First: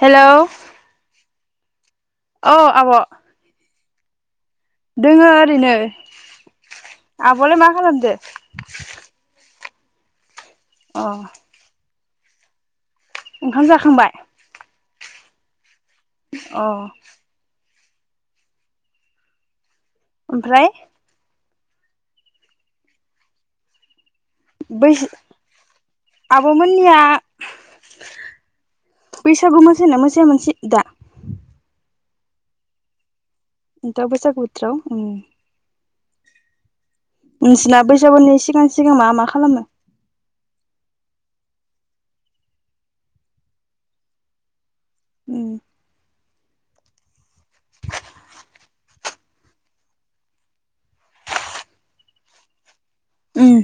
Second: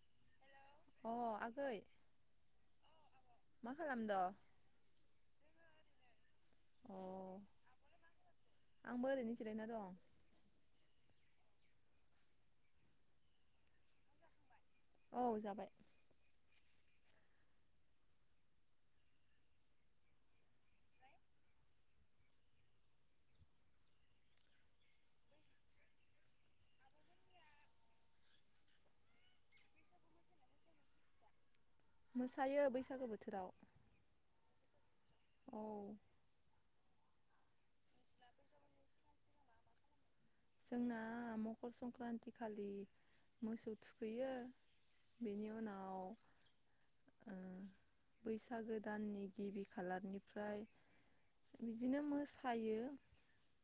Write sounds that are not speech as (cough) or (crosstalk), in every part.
हेल'। अ आगै। औ आब'। मा खालामद'? दोङो ओरैनो अ आब'लाय मा खालामदो? आंबो ओरैनो जिरायना दं अ। ओंखाम जाखांबाय? औ जाबाय। अ। ओमफ्राय बैस आब'मोननिया बैसागु मोसायो ना मोसाया मोन सि दा? मोसायो बैसागो बोथोराव। दा बैसागु बोथोराव ओम औ नोंसोरना बैसागुनि सिगां सिगां मा मा खालामो? जोंना मकर संक्रान्ति खालि मोसौ थुखैयो उम बेनि उनाव ओम बैसागो दाननि गिबि खालारनिफ्राय बिदिनो मोसायो उम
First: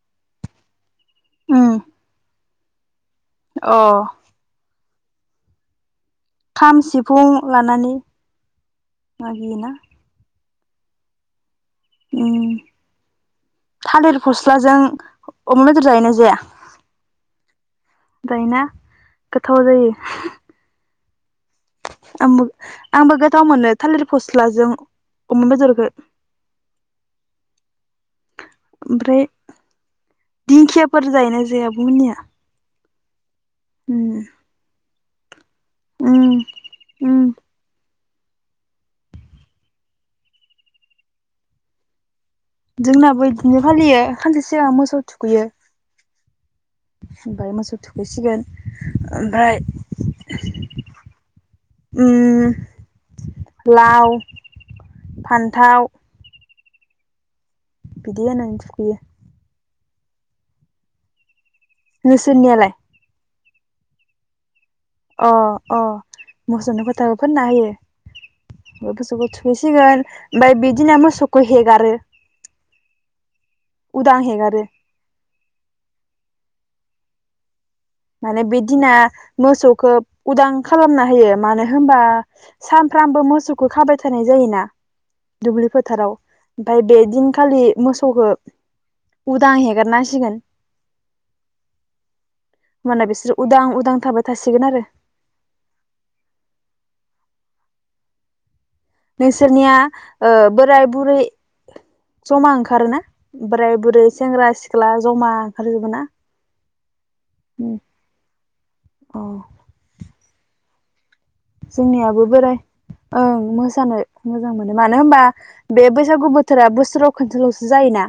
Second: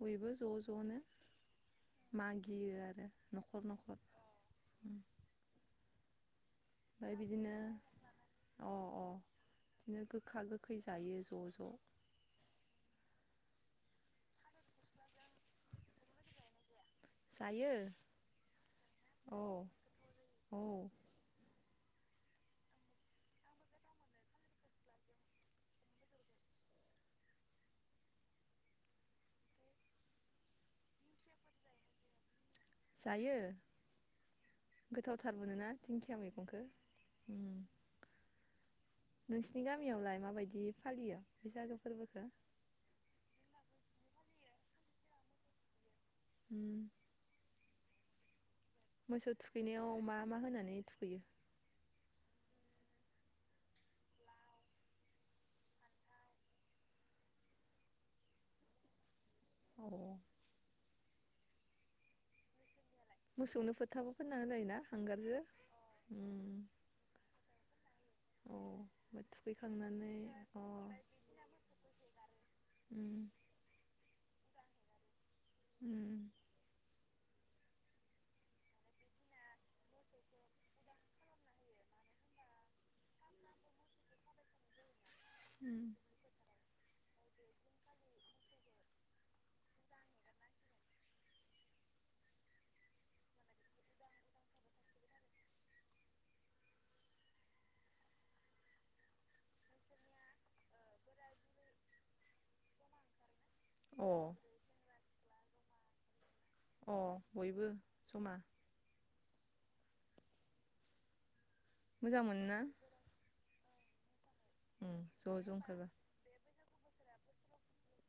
बयबो ज' ज'नो उम मागियो आरो न'खर अ न'खर खाम ओमफ्राय सिफुं बिदिनो लानानै अ अ मागियोना बिदिनो गोखा गोखा खै जायो ज' ज' उम थालिर फस्लाजों अमा बेदर जायोना जाया? जायो जायोना औ गोथाव जायो औ आंबो आंबो गोथाव मोनो थालिर फस्लाजों अमा बेदरखो। ओमफ्राय दिंखियाफोर जायोना जाया आब'मोननिया? जायो। होम गोथावथार। गोथावमोनोना दिंखिया मैगंखो? उम नोंसिनि गामियावलाय माबायदि फालियो बैसागो फोरबोखौ? जोंनाबो इदिनो फालियो सानसे सिगां मोसौ थुखैयो। ओमफाय मोसौ थुखैसिगोन मोसौ ओमफ्राय थुखैनायाव मा मा होनानै थुखैयो? उम लाव, फान्थाव बिदि होनानै थुखैयो। आरो नोंसोरनियालाय? मोसौनो फोथाबो फोनना होनाय ना? अ अ मोसौनो फोथाबो फोनना होयो बे ओमफ्राय मोसौखौ थुहैसिगोन थुखैखांनानै अ ओमफ्राय बिदिना मोसौखौ हेगारो। उम उदां हेगारो। ओम माने बि दिना मोसौखो उदां खालामना होयो मानो होनबा सानफ्रामबो मोसौखौ खाबाय थानाय जायोना। दुब्लि उम फोथाराव ओमफ्राय बे दिनखालि मोसौखो उदां हेगारनांसिगोन। होनबाना बेसोरो उदां उदां थाबाय थासिगोन आरो। नोंसोरनिया ओ बोराय बुरै जमा ओंखारोना बोराय बुरै अ सेंग्रा सिख्ला जमा ओंखारजोबो ना? अ बयबो जमा। अ मोजां जोंनियाबो मोनोना बोराय ओं मो सानो मोजां मोनो मानो उम होनबा ज' ज' बे ओंखारबा बैसागु बो थोरा बोसोराव खोनसेल'सो जायोना।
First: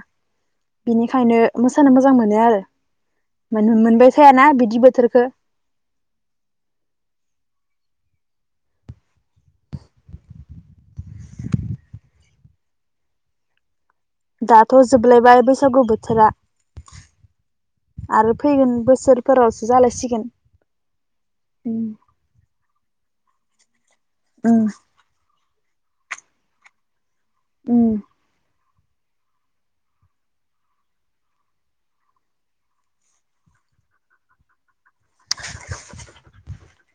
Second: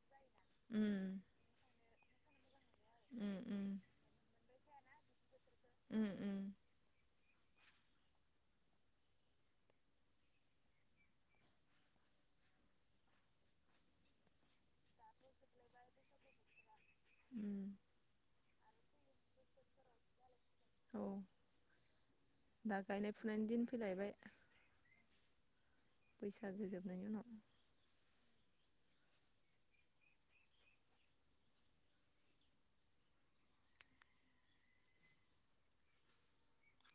उम बिनिखायनो मो सानो मोजां मोनो आरो। उम मोन उम मोनबाय थायाना बि दि बोथोरखो। उम उम दाथ जोबलायबाय बैसागु बोथोरा। उम आरो फैगोन बोसोरफोरावसो जालायसिगोन औ उम दा गायनाय फुनायनि दिन फैलायबाय उम बैसागो जोबनायनि उनाव उम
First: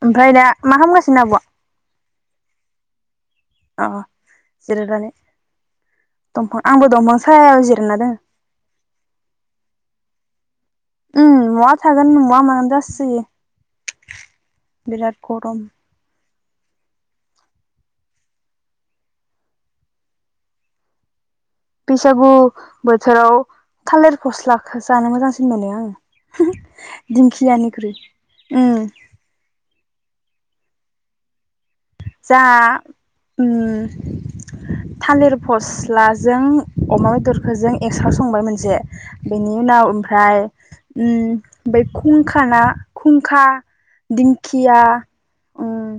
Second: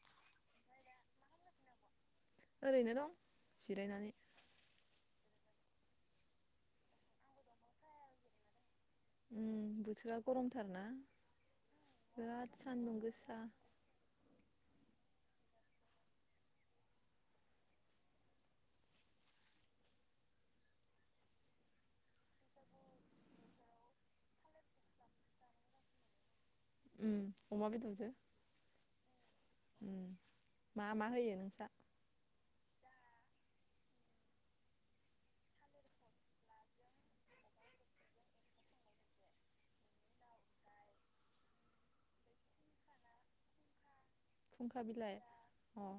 ओमफ्राय दा मा खालामगासिनो आबआ? ओरैनो दं। अ जिरायनानै जिरायनानै। दंफां आंबो दंफां सायायाव जिरायना दों। उम बोथोरा गरमथारना उम महा थागोन महा बिराद मागोन सान्दुं जासोयो गोसा। बिराद गरम बैसागु बोथोराव थालिर फस्लाखौ जानो मोजांसिन मोनो आङो। उम अमा दिंखियानिख्रुइ बेदरजों उम। उम मा मा होयो नोंस्रा? जा ओम थालिर फस्लाजों अमा बेदरखौ जों एक्स्रा संबाय मोनसे बेनि उनाव ओमफ्राय ओम बै खुंखाना खुुंखा दिंखिया फुंखा बिलाइ अ ओं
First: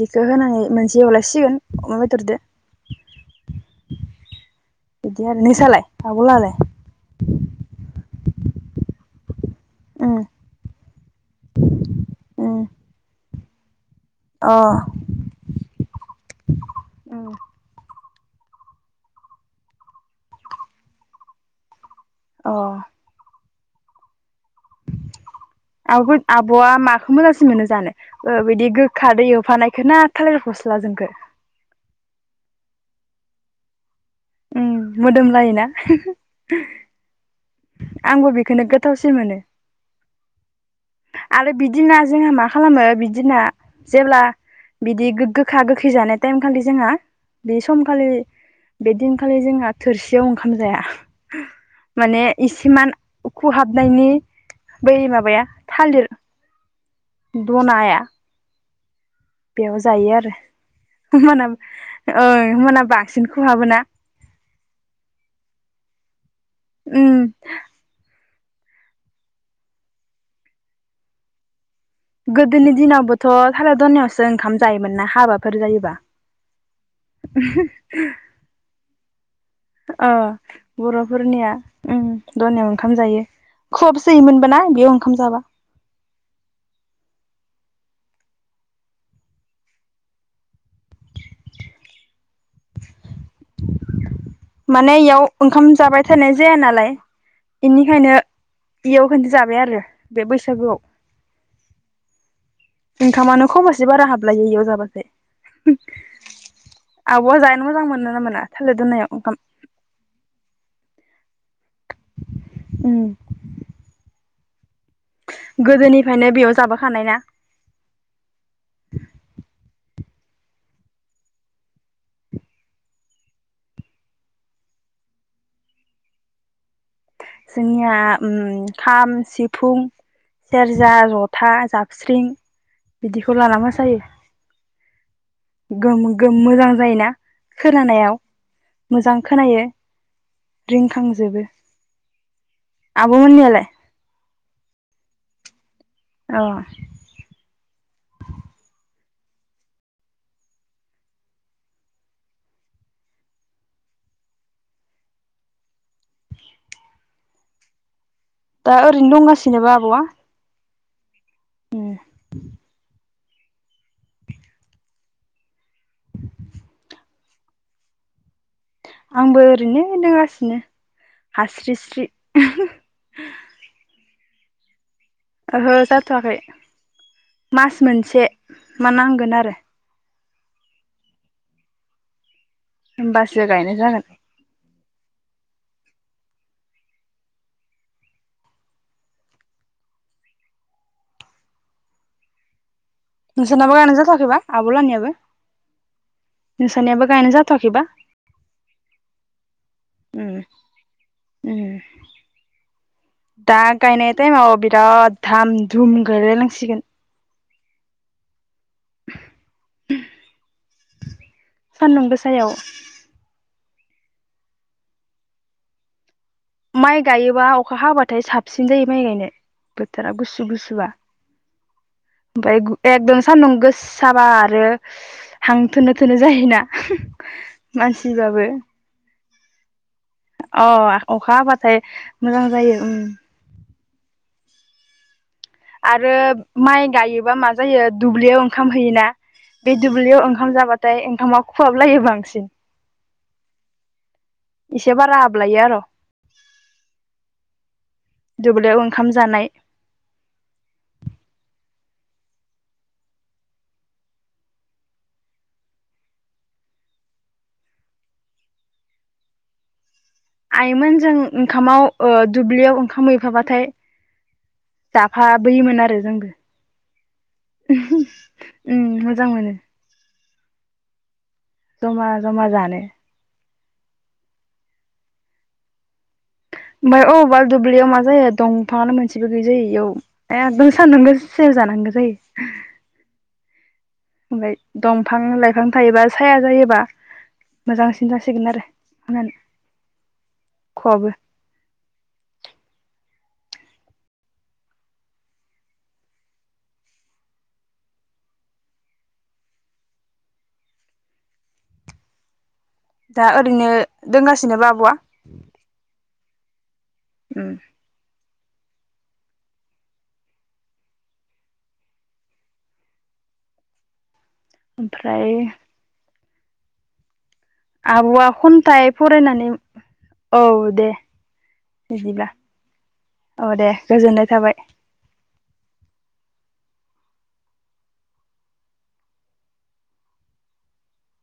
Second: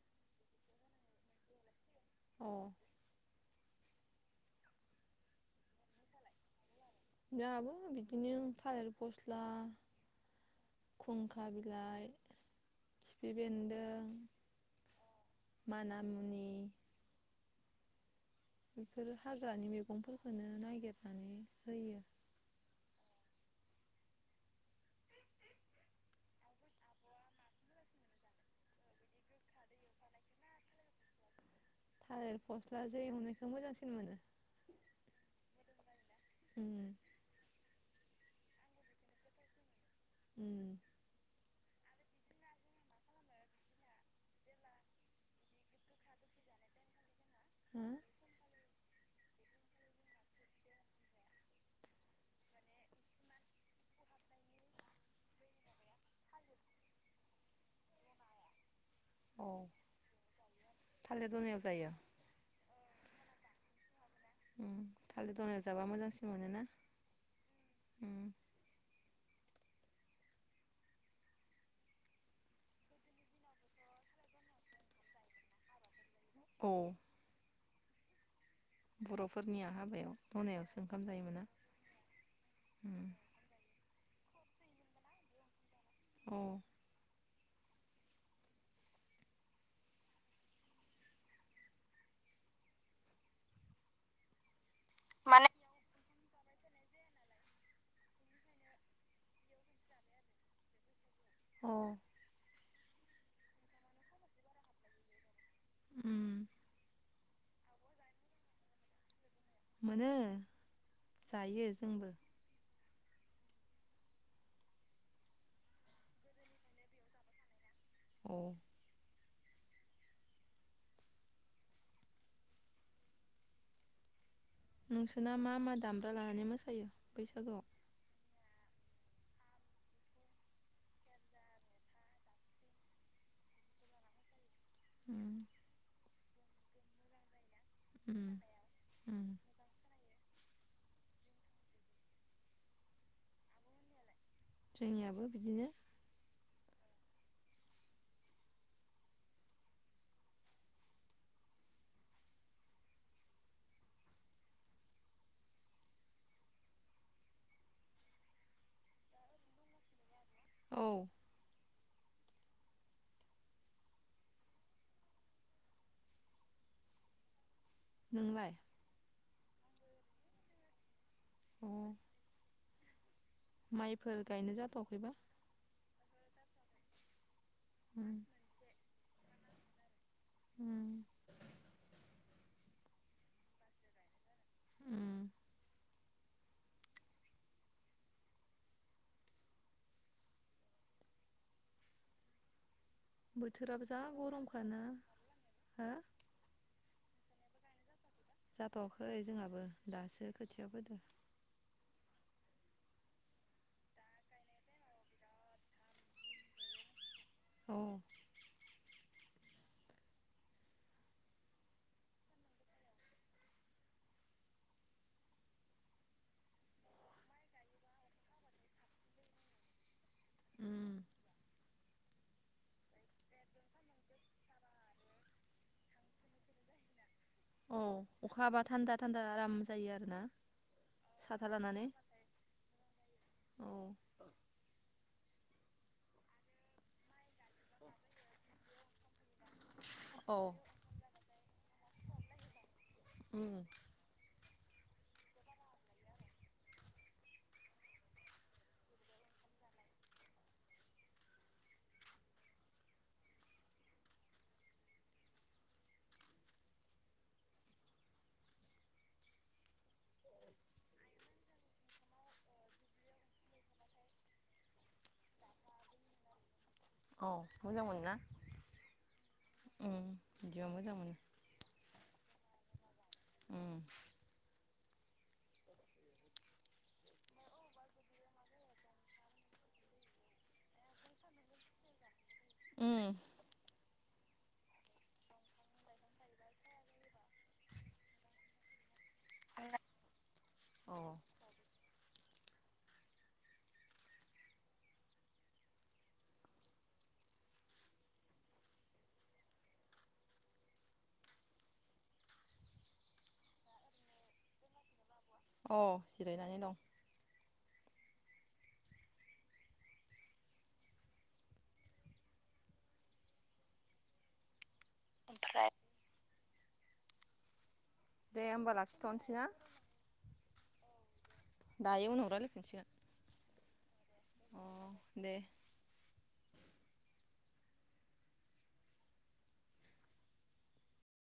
बिखो होनानै मोनसे एवलायसिगोन। अमा बेदर दो। अ बिदि आरो नोंसालाय आबलालाय? जाङाबो बि दिनो थालिर फस्ला उम खुंखा बिलाइ उम खिफि बेन्दों अ माना मुनि उम बेफोर हाग्रानि मैगंफोरखौनो नागिरनानै होयो अ आबोद आबआ माखो मोजांसिन मोनो जानो ओ बिदि गोखादो एवफानायखो ना थालिर फस्ला जोंखो थालिर फस्लाजो एवनायखौ मोजांसिन मोनो उम मोदोमलायोना उम (unintelligible) आंबो बेखौनो गोथावसिन मोनो। उम आरो बिदिना जोंहा मा खालामो बिदिना जेब्ला बिदि गोखा गोखै जानाय टाइम खालि जोंहा बे हो समखालि बेदिनखालि जोंहा थोरसियाव ओंखाम जाया माने इसिमान उखुहाबनायनि बै माबाया थालिर दनाया अ बेयाव जायो आरो थालिर दनायाव जायो मोनाबा ओ मोनाबा बांसिन खहाबोना थालिर दनाय जाबा मोजांसिन मोनो ना उम गोदोनि दिनावबोथ थालिर दनायावसो ओंखाम जायोमोन ना हाबाफोर जायोबा औ (unintelligible) (inaudible) बरफ अ बरफोरनिया उम दनायाव ओंखाम उम जायो खहाब जैमोनबोना बेयाव ओंखाम जाबा औ (inaudible) माने इयाव ओंखाम जाबाय फोसनाय जाया नालाय बेनिखायनो बेयाव खोनसे जाबाय आरो बे बैसागुआव औ ओंखामानो खबसे बारा हाबलायो इयाव जाबाथाय उम आबआ जा मोजां मोनो ना मोना थालिर दनायाव ओंखाम मोनो जायो जोंबो उम गोदोनिफ्रायनो बेयाव जाबोखानाय ना औ नोंसोरना मा मा दामग्रा लानानै मोसायो बैसागुआव जोंनिया उम खाम, सिफुं, सेरजा, जथा, जाबस्रिं बिदिखौ लाना मोसायो‌। उम गोम गोम मोजां जायोना खोनानायाव उम मोजां उम खोनायो। रिंखांजोबो आब' मोननियालाय? जोंनियाबो बिदिनो अ दा ओरैनो दंगासिनोबा आब'आ? औ उम नोंलाय? आंबो ओरैनो दंगासिनो अ हास्रिस्रि माइफोर गायनो जाथावाखैबा? ओहो जाथ'वाखै। मास उम मोनसे मा नांगोन आरो उम होमबासो गायनाय जागोन उम नोंसानाबो बोथोराबो गायनो जा जाथ'वाखैबा गरमखाना आब'लानियाबो हो नोंसनियाबो गायनो जाथ'आखैबा? जाथ'वाखै जोंहाबो दासो उम खोथिया फोदो उम दा गायनाय टाइमाव बिराद धाम दुम गायलायनासिगोन‌। औ सानदुं गोसायाव माइ गायोबा अखा हाबाथाय साबसिन जायो माइ गायनो बोथो रा गुसु गुसु बा। औ ओमफाय एकदम सान्दुं गोसाबा आरो हांथोनो थोनो जायोना‌। औ अखा हाबा थानदा थान दा आराम जायो आरोना अ अखा साथा हाबाथाय लानानै मोजां जायो उम औ आरो माइ गायोबा मा जायो दुब्लियाव ओंखाम हैयोना बे दुब्लियाव औ ओंखाम जाबाथाय ओंखामा खहाबलायो बांसिन उम इसे बारा हाबलायो आर' दुब्लियाव ओंखाम जानाय आइोमोन जों ओंखामाव ओ दुब्लियाव ओंखाम हैैफाबाथाय जाफाबोयोमोन आरो जोंबो। औ मोजां मोनोना उम मोजां मोनो। इदियाव मोजां मोनो जमा जमा जानो उम ओमफफ्राय अबावबा दुब्लियाव मा जायो दंफाङानो मोनसेबो गैयज जायो इयाव एकदम साननांगौ सेल जानांगौ जायो उम ओमफ्राय दंफां लाइफां थायोबा साया जायोबा मोजांसिन जासिगोन आरो (unintelligible) अ खवाबो दा ओरैनो दोंगासिनो बा आब'आ अ जिरायनानै दं। उम ओमफ्राय आबआ दे होमबा खन्थाइ लाखिथ'नोसै ना फरायनानै औ दे दायो बिदिब्ला उनाव रायलायफिनसिगोन औ दे गोजोननाय थाबाय अ दे